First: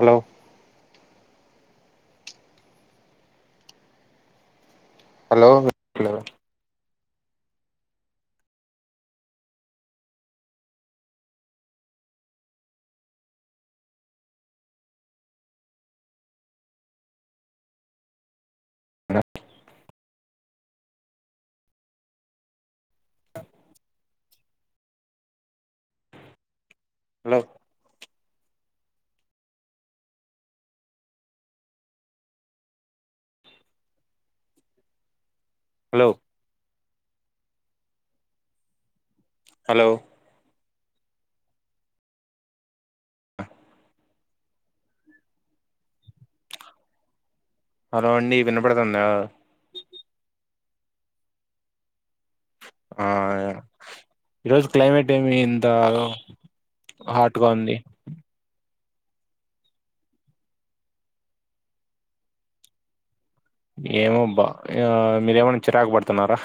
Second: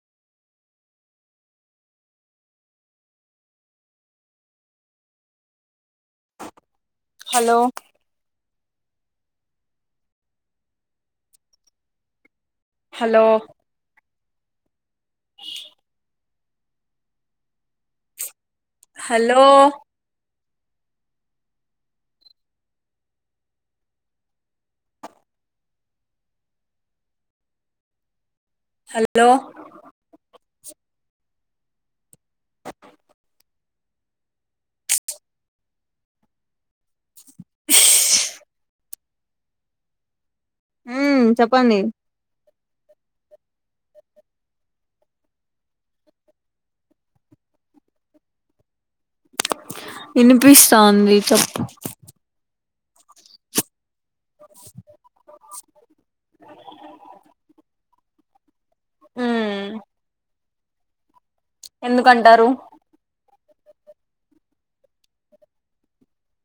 Hello hello hello hello hello అ hello hello hello hello hello హ్మ్ చెప్పండి hello అండి వినపడుతుంద ఇనిపిస్తాంది చెప్పు ఆ ఈ రోజు క్లైమేట్ ఏమి ఇంత హాట్గా ఉంది మ్మ్ ఎందుకంటారు ఏమో బా మీరేమన్నా చిరాకు పడుతున్నారా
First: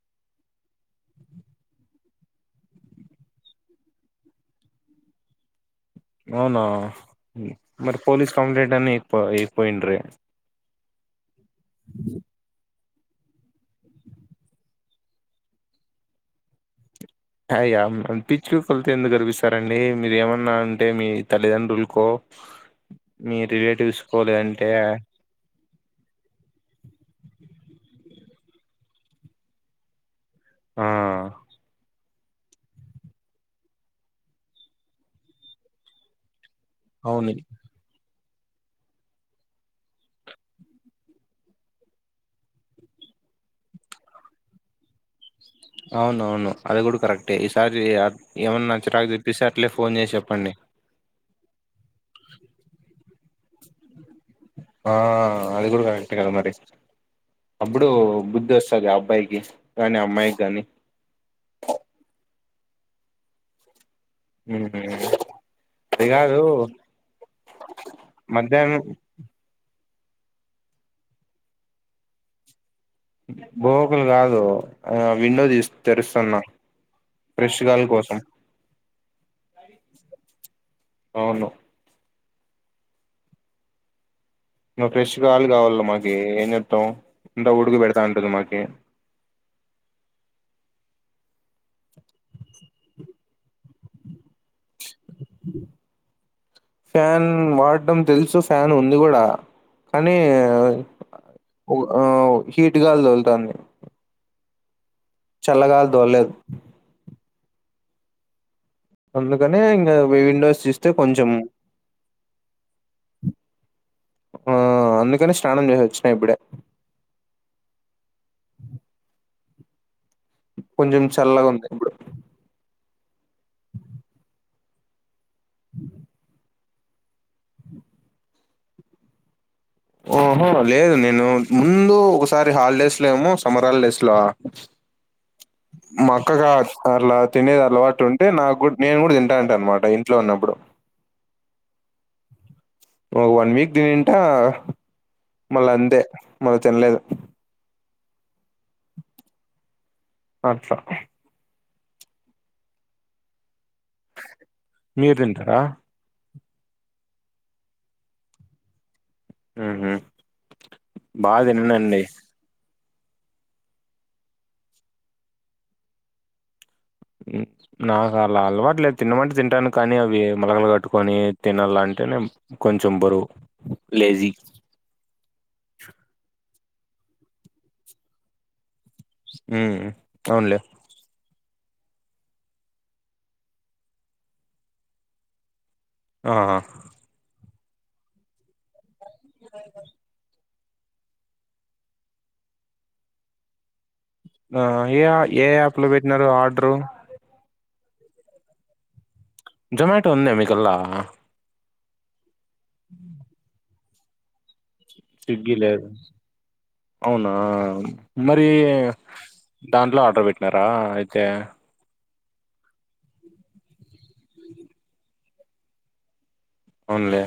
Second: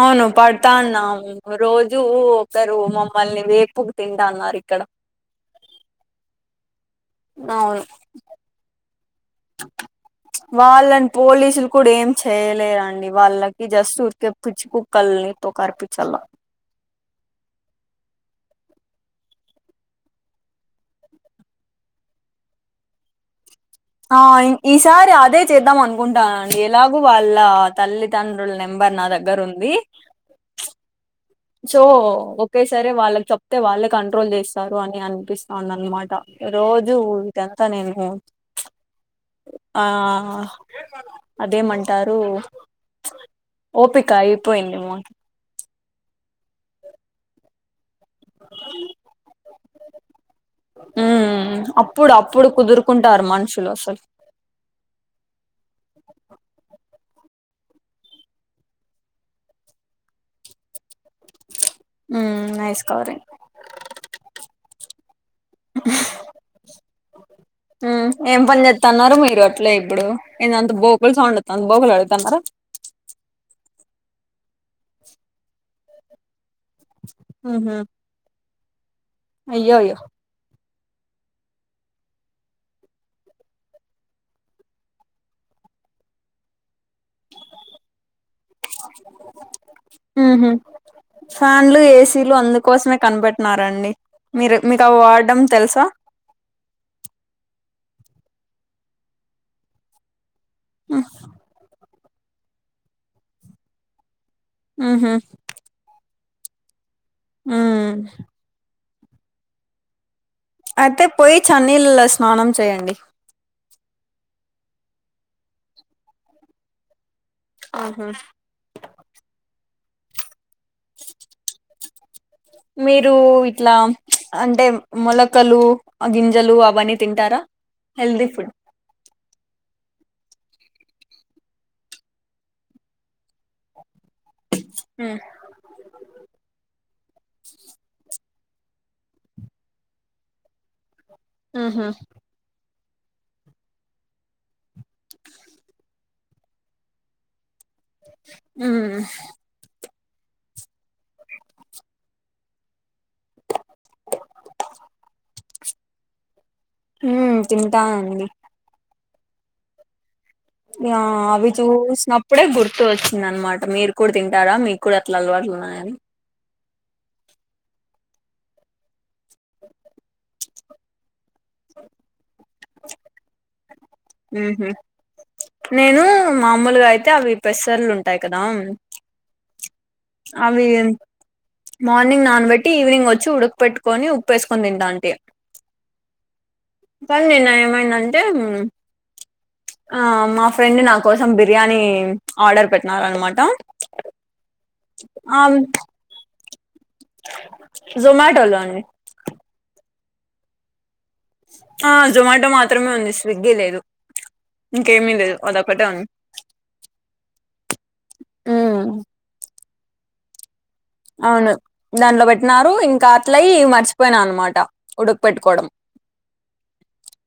అవును పడతాన్నామ్ రోజు ఒకరు మమ్మల్ని వేపుకు తింటా అన్నారు ఇక్కడ అవునా అవును మరి పోలీస్ కంప్లైంట్ అయిన ఇపో ఇపోయిండ్రే వాళ్ళని పోలీసులు కూడా ఏం చేయలేరండి వాళ్ళకి ఈ జస్ట్ ఊర్కే పిచ్చి కుక్కల్ని తో కరిపిచ్చాలా అయా పిచ్చి కుక్కల్తో ఎందుకు కరిపిస్తారండి మీరు ఏమన్నా అంటే మీ తల్లిదండ్రుల్కో మీ రిలేటివ్స్ ఆ లేదంటే ఈసారి అదే చేద్దాం అనుకుంటానండి ఎలాగూ వాళ్ళ తల్లి తండ్రుల్ నెంబర్ నా దగ్గర ఉంది ఆ సో ఒకే సారి వాళ్ళకి చెప్తే వాళ్ళే కంట్రోల్ చేస్తారు అని అనిపిస్తాంది అనమాట రోజు అవును ఉంటే అంత నేను ఆ అదేమంటారు ఓపిక అయిపోయింది ఇమ్మ అవునవును అది కూడా కరెక్టే ఈసారి ఏమన్నా చిరాకు తెప్పేస్తే అట్లే ఫోన్ చేసి చెప్పండి ఉమ్ అప్పుడు అప్పుడు కుదురుకుంటారు మనుషులు అసలు ఆ అది కూడా కరెక్టే కదా మరి అప్పుడు బుద్ధి వస్తది ఆ అబ్బాయికి కానీ ఆ అమ్మాయికి గాని ఉమ్ నైస్కవరీ మ్ హు అది కాదు మ్ ఏం పని మధ్యాహ్నం చెత్తన్నారు మీరు అట్లే ఇప్పుడు ఇదంత బోకులు సౌండ్ వత్తంది బోకులు కడుగుతన్నారా బోకులు కాదు ఆ విండో తీస్ తెరుస్తున్నా ప్రెష్ ఉహు గాలి కోసం అయ్యో అయ్యో అవును నువ్ ఫ్రెష్ కాలు కావాలలో మాకి ఏం చెప్తాం ఇంత ఉడుకు పెడతా ఉంటది మాకి ఉ హు ఫ్యాన్లు ఏసీలు అందుకోసమే కనిపెట్టినారండి మీరు మీకు అవి వాడడం తెలుసా ఫ్యాన్ వాడటం తెలుసు ఫ్యాన్ ఉంది కూడా కానీ హిటు గాలి తగులుతది ఆహా చల్లగాలి దొరలేదు ఉ అందుకనే ఇగ విండోస్ తీస్తే అయితే కొంచెం పోయి చన్నీల స్నానం చేయండి ఆ అందుకని స్నానం చేసి వచ్చిన ఇప్పుడే ఆహా ఉ కొంచెం చల్లగా ఉంది ఇప్పుడు మీరు ఇట్లా అంటే మొలకలు గింజలు అవన్నీ తింటారా హెల్ది ఫుడ్ ఓహా లేదు నేను ముందు ఒకసారి హాలిడేస్ లో ఏమో సమ్మర్ హాలిడేస్ ల ఉమ్ మా అక్క కా అట్లా తినేది అలవాటు ఉంటే నాకు నేను కూడా తింటాంట అనమాట ఇంట్లో ఉన్నప్పుడు ఆహా వన్ వీక్ తింటా మళ్ళీ అంతే మళ్ళ తినలేదు ఉ ఆట్ల ఆ మీరు తింటారా ఉ తింటానండి ఉహు బాగా ఇగ తిననండి చూసినప్పుడు ఇప్పుడే గుర్తు వచ్చింద అనమాట మీరు కూడా తింటారా మీకు కూడా అట్లా అలవాట్లు ఉన్నాయని నాకు అలా అలవాటు లేదు తినమంట తింటాను కానీ అవి మొలకలు కట్టుకొని తినాల అంటేనే కొంచెం బరువు లేజీ నేను మామూలుగా అయితే అవి పెసర్లు ఉంటాయి కదా ఉ అవునులే అవి ఎంత మార్నింగ్ నానబట్టి ఈవినింగ్ వచ్చి ఉడక పెట్టుకొని ఉప్పువేసుకొని తింటానండి ఆహా పని నిను ఏమైనాంటే ఆ మాఫ ఫ్రెండ్ నా కోసం బిర్యానీ ఆర్డర్ పెట్టినార అనమాట ఏ ఏ యాప్ లో పెట్టినారు ఆర్డరు జోమాటోలో అండి జొమ్యాటో అంద మీకల ఆ జొమాటో మాత్రమే ఉంది స్విగ్గీ లేదు ఇంకేమీ స్విగ్గి అదొక్కటే లేదు ఉంది అవునా మరి ఉమ్, దాంట్లో ఆర్డర్ పెట్టినారా అయితే అవును దాంట్లో పెట్టినారు ఇంకా అట్లయి మర్చిపోయిన అన్నమాట ఉడకు పెట్టుకోవడం ఉన్లే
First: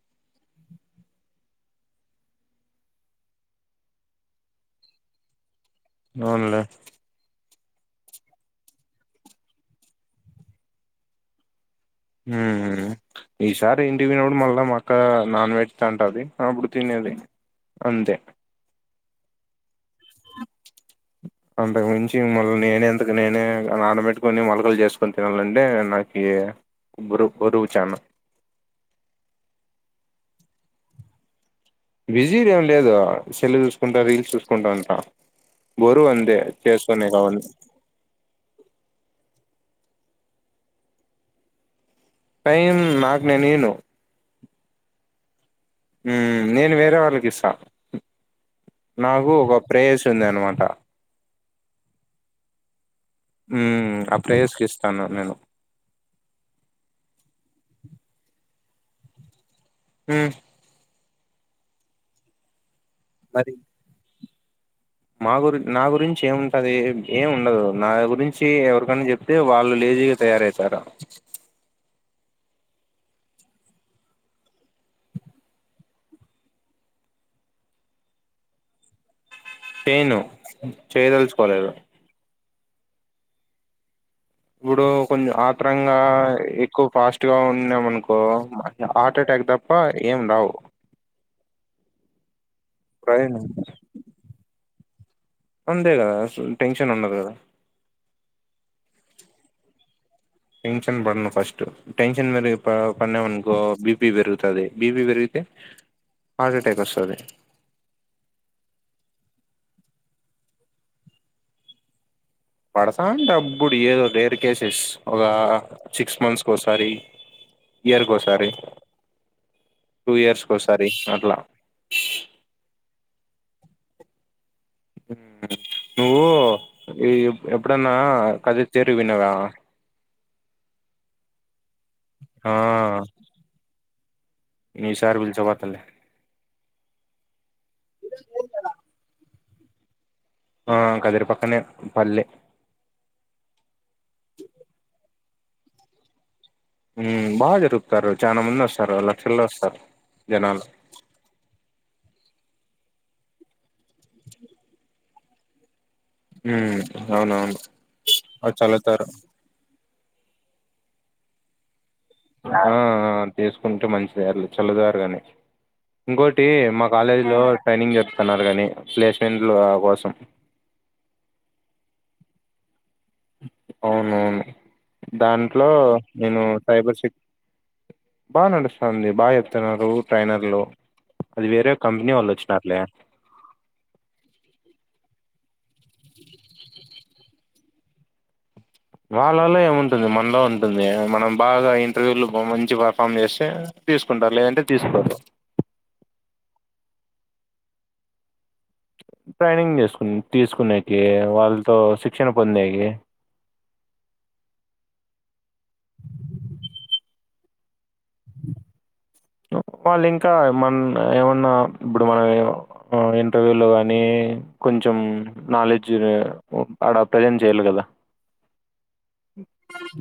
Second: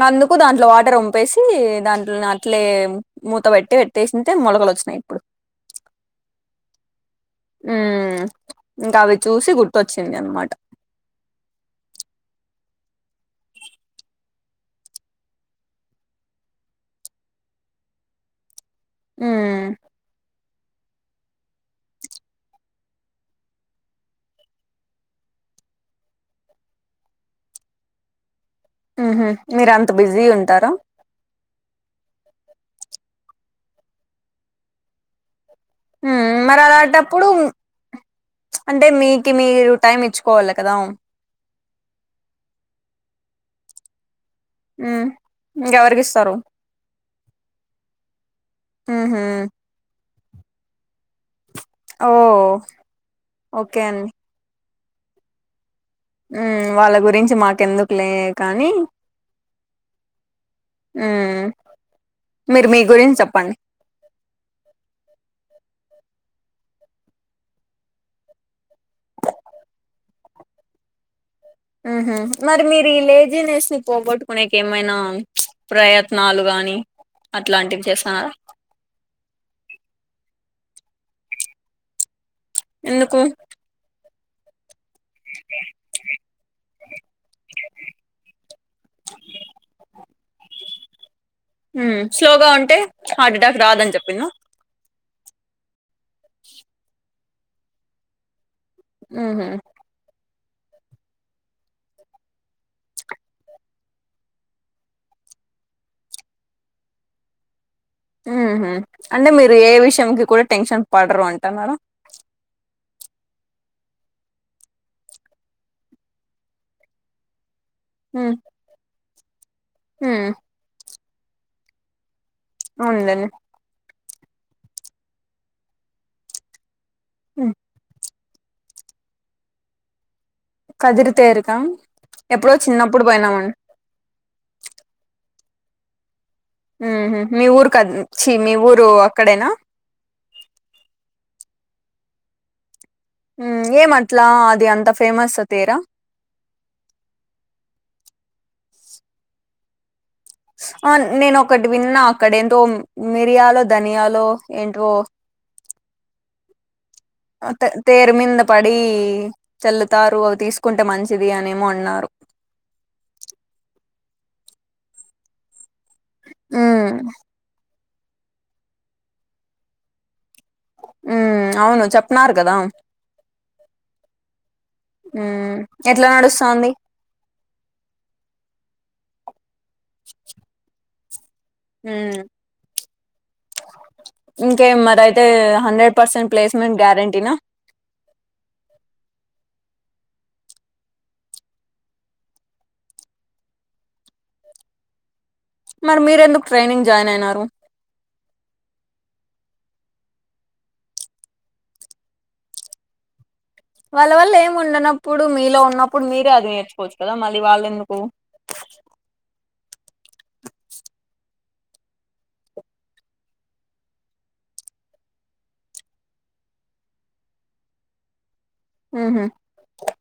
నందుకు దాంట్లో వాటర్ వంపేసి దాంట్లో నట్లేమ్ మూతబట్టి పెట్టేసి ఉంటే మొలకలు వచ్చినయి ఇప్పుడు నూనెలే ఉ ఇంకా అవి చూసి గుర్తొచ్చింది అన్నమాట ఉహ ఈసారి ఇంటి దేవుడు మల్ల మా అక్క నాన్ వెజ్ తింటది అప్పుడు తినేది అంతే ఉ అంతకుమించి మళ్లీ నేనే అంతకు నేనే నానబెట్టుకొని మొలకలు చేసుకొని తినాలంటే నాకు బురు బురువు ఛానల్ ఉహ మీరంతా బిజీ ఉంటారు బిజీ ఏం లేదు సెల్ చూసుకుంటా రీల్స్ చూసుకుంటా ఉంటా బోరు ఉమ్ అంతే మరి చేసుకునే అలాంటప్పుడు కావాలి అంటే మీకు మీరు టైం ఇచ్చుకోవాలే కదా టైం నాకు నేను ఇను హ్మ్ ఇంకెవరికి ఉ ఇస్తారు నేను వేరే వాళ్ళకి ఇస్తా ఉహ ఓ ఒ ప్రేయసి ఉందన్నమాట ఓ ఉ నా ప్రయసికిస్తాను నేను ఉ వాళ్ల గురించి మాకెందుకులే కానీ ఉ ఉ మీరు మీ గురించి మరి చెప్పండి మా గురి నా గురించి ఏముంటది ఏమి ఉండదు నా గురించి ఎవరికైనా చెప్పు తే వాళ్లు లేజీగా తయారవుతారు ఉహ మరి మీరు ఈ లేజీనెస్ పోగొట్టుకునేకు ఏమైనా ప్రయత్నాలు గాని అట్లాంటివి చేస్తున్నారా నేను చేయదలుచుకోలేదు ఎందుకు ఇప్పుడు కొంచెం ఆత్రరంగ ఆ ఎక్కువ ఫాస్ట్ గా ఉన్నాం అనుకో హార్ట్ ఎటాక్ తప్ప ఏం రావు ఉం స్లోగా ఉంటే హార్ట్ ఎటాక్ రాదని చెప్పిన అంతే కదా అసలు టెన్షన్ ఉండదు కదా ఉహ టెన్షన్ బడను ఫస్ట టెన్షన్ మీద పన్నామనుకో బిపి పెరుగుతుంది బిపి పెరిగితే హార్ట్ అటాక్ వస్తుంది ఉహ అంటే మీరు ఏ విషయం కి కూడా టెన్షన్ పడరు అంటున్నారు పడుతాంట అప్పుడు ఏదో డేర్ కేసెస్ ఒక సిక్స్ మంత్స్ కోసారి ఇయర్ హ్మ్. ఒకసారి టూ హ్మ్. ఇయర్స్ కి ఒకసారి అట్లా ఉండని నువ్వు హ్మ్. ఎప్పుడన్నా కథ చేరి విన్నావా కదిరి తేరుక ఆ ఎప్పుడో చిన్నప్పుడు బోయినామన్ మీ షార్ బిల్ చ బోతలే ఊహు మీ ఊరు కద్ చీ మీ ఊరు అక్కడేనా ఆ కదిరి పక్కనే పల్లె ఉమ్ ఏమట్లా అది అంత ఫేమస్ అ తేరా ఉమ్ బా జరుప్తారు చానా మంద్ ఒస్తారు లక్షల్లో ఒస్తారు జనాలు అన్ నేనొకటి విన్నా అక్కడ ఏంతోం మిరియాలో ధనియాలో ఏంటివో ఊమ్ అవును అ తె తేరు మీంద పడి చల్లుతారు అవి తీసుకుంటే మంచిది అనేమో అన్నారు ఆ ఆ అ తీసుకుంటే మంచిదె ఎర్లి చల్లదారుగనే ఇంకోటి ఉమ్ మా కాలేజ్ లో ట్రైనింగ్ జరుపుతున్నారు కగనీ ప్లేస్మెంట్లు అ కోసం ఊమ్ అవును చెప్పన్నారు గదా అవునవును ఉమ్ దాంట్లో ఎట్లా నేను నడుస్తాంది సైబర్ సెక్ బా నడుస్తంది బా ఎప్తున్నారు ట్రైనర్లు అది వేరే కంపెనీ వాళ్ ఒచ్చిన్నారులే ఇంకే మరయితే హండ్రెడ్ పర్సెంట్ ప్లేస్మెంట్ గ్యారంటీనా వాళ్ళలో ఏముంటుంది మనలో ఉంటుంద్య మనం బాగా ఇంటర్వ్యూలు బొ మంచి పర్ఫామ్ చేస్తే తీసుకుంటారు లేదంటే తీసుకోరు మరి మీర్ ఎందుక్ ట్రైనింగ్ జాయిన్ అయినారు ట్రైనింగ్ చేసుకు తీసుకునేకి వాళ్ళతో శిక్షణ పొందేకి వాళ్ళ వల్ ఏం ఉండనప్పుడు మీలో ఉన్నప్పుడు మీరే అది నేర్చుకోవచ్చు కదా మళ్ళీ వాళ్ ఎందుకు ఒ వాళ్ ఇంకా ఏమన్ ఏమన్నా ఇప్పుడు మనమే వ్ అ ఇంటర్వ్యూలో గానీ కొంచెం నాలెడ్జ్ ఉ ఆడ ప్రజెంట్ చేయ్యాలి కదా ఉహు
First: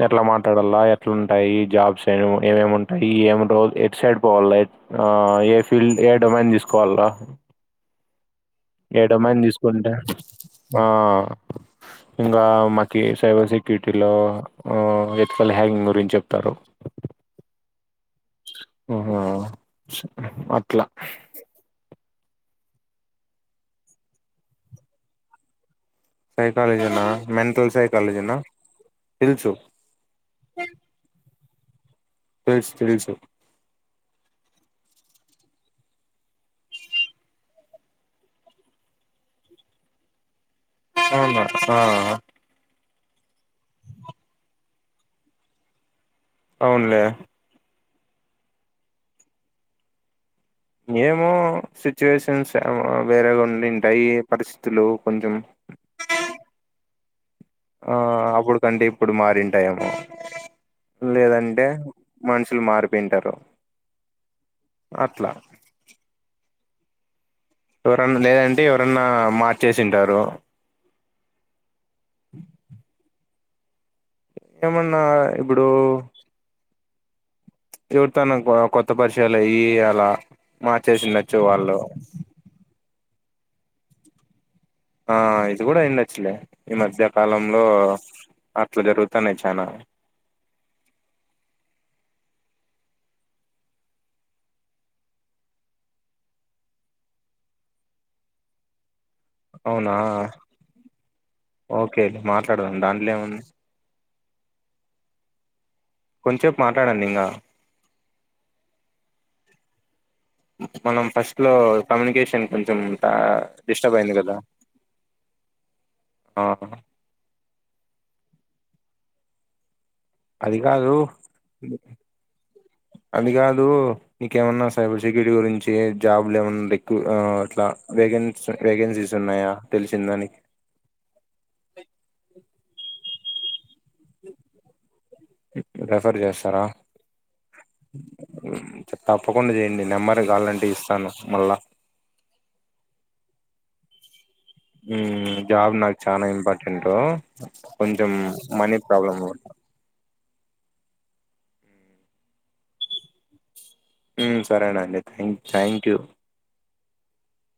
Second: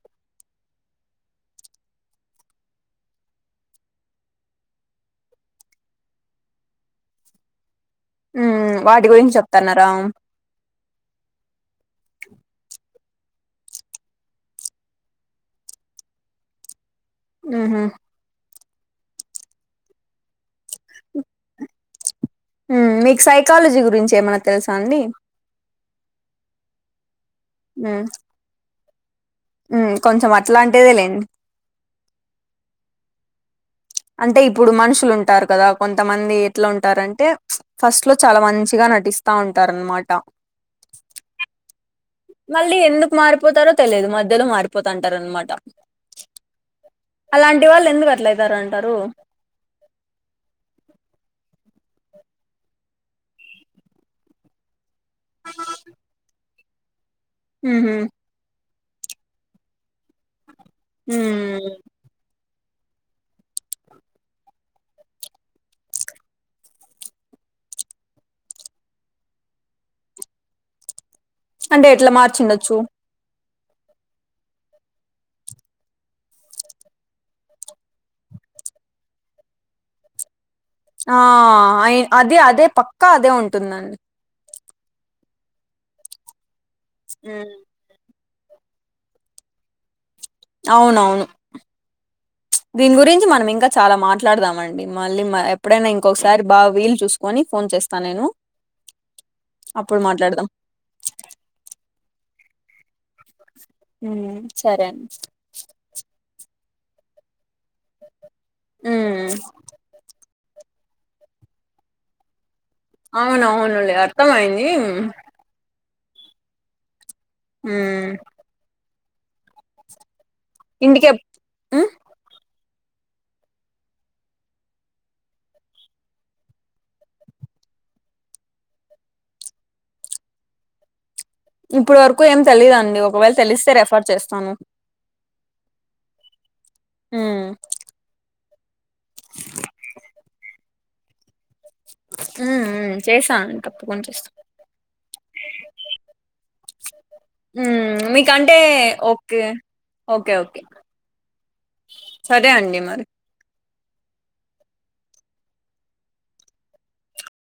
ఎట్లా మాట్లాడాల ఎట్లుంటాయి జాబ్స్ ఏ ఒ ఏమేమింటాయి ఏం రో ఎట్ సైడ్ పోవాల ఎత్ ఆ ఏ ఫీల్డ్ ఏ డోమాండ్ తీసుకోవాల ఉమ్ వాటి గురించి ఏడోమైన్ చెప్తన్నారా తీసుకుంటె ఆ ఇంగా మాకి సైబ సి కీటీలో ఆ ఎత్ ఫల్ హ్యాంగ్ గురించ్ చెప్తారు న హ అహా అట్లా మ్ మీక్ సైకాలజీ గురించి ఏమైనా తెలుసా అండి సైకాలజీనా మెంటల్ సైకాలజీనా తెల్సు ఊమ్ కొంచెం అట్లా అంటేదే లేండి తెల్స్ తెలుసు అంటే ఇప్పుడు మనుషులుంటారు కదా కొంతమంది ఎట్లా ఉంటారంటే ఫస్ట్ లో చాలా మంచిగా నటిస్తా ఉంటారన్మాట అవ్నా ఆ మళ్ళీ ఎందుకు మారిపోతారో తెలేదు మధ్యలో మారిపోతంటారన్మాట అవునులే అలాంటి వాళ్ ఎందుకట్లయితారంటారు ఏమో సిచ్యువేషన్స్ ఏమో వేరేగ్ ఉండి ఉంటాయి పరిస్థితులు కొంచెం అ ఆ అప్పుడుకంటే ఇప్పుడు మరింటాయి ఏమో ఉమ్ లేదంటే మనుషులు మారిపోయింటారు అట్లా ఎవరన్నా లేదంటే ఎవరన్నా మార్చేసింటారు అంటే ఎట్లా మార్చిండచ్చు ఏమన్నా ఇప్పుడు ఎవరితోయిన కొత్త పరిచయాలు అయి అలా మార్చిసిండచు వాళ్ళు అది అదే పక్కా అదే ఉంటుందండి ఆ ఇది కూడా అయిండచ్చులే ఈ మధ్య ఉ కాలంలో అట్లా జరుగుతనయి చనా అవునవును దీని గురించి మనం ఇంకా చాలా మాట్లాడదాం అండి మళ్ళీ ఎప్పుడైనా ఇంకొకసారి బాగా వీలు చూసు కొని ఫోన్ చేస్తా నేను అవునా అప్పుడు మాట్లాడదాం ఓకేండి మాట్లాడదాం దాంట్లో ఏముంది ఉమ్మ్ సరే అండి కొంచెపు మాట్లాడండి ఇంగ ఉమ్మ్ మనం ఫస్ట్లో కమ్యూనికేషన్ కొంచెం అవునవునులే డిస్టర్బ్ అయింది కదా అర్థమయింది ఆ హుమ్మ్ అది కాదు ఇంటికి ఎప్- ఉమ్, అది కాదు నీకేమన్నా సైబర్ సెక్యూరిటీ గురించి జాబులు ఏమన్నా ర అట్లా వేగం వేకెన్సీస్ ఉన్నాయా తెలిసిందా నీకు ఇప్పుడు వరకు ఏం తెలీయదండి ఒకవేళ తెలిస్తే రెఫర్ చేస్తాను రెఫర్ చేస్తారా ఉమ్మ్ తప్పకుండా చేయండి నెంబర్ కావాలంటే ఇస్తాను మళ్ళా ఉమ్ ఉమ్ చేస్తా అండి తప్పకుండా చేస్తా ఉమ్మ్ జాబ్ నాకు చాల ఇంపార్టెంట్ ఉమ్ కొంచెం మీకంటే మనీ ప్రాబ్లమ్ ఉ ఓకే ఓకే ఓకే సరే అండి మరి ఉమ్మ్ సరేనండి థ్యాంక్ థ్యాంక్ యూ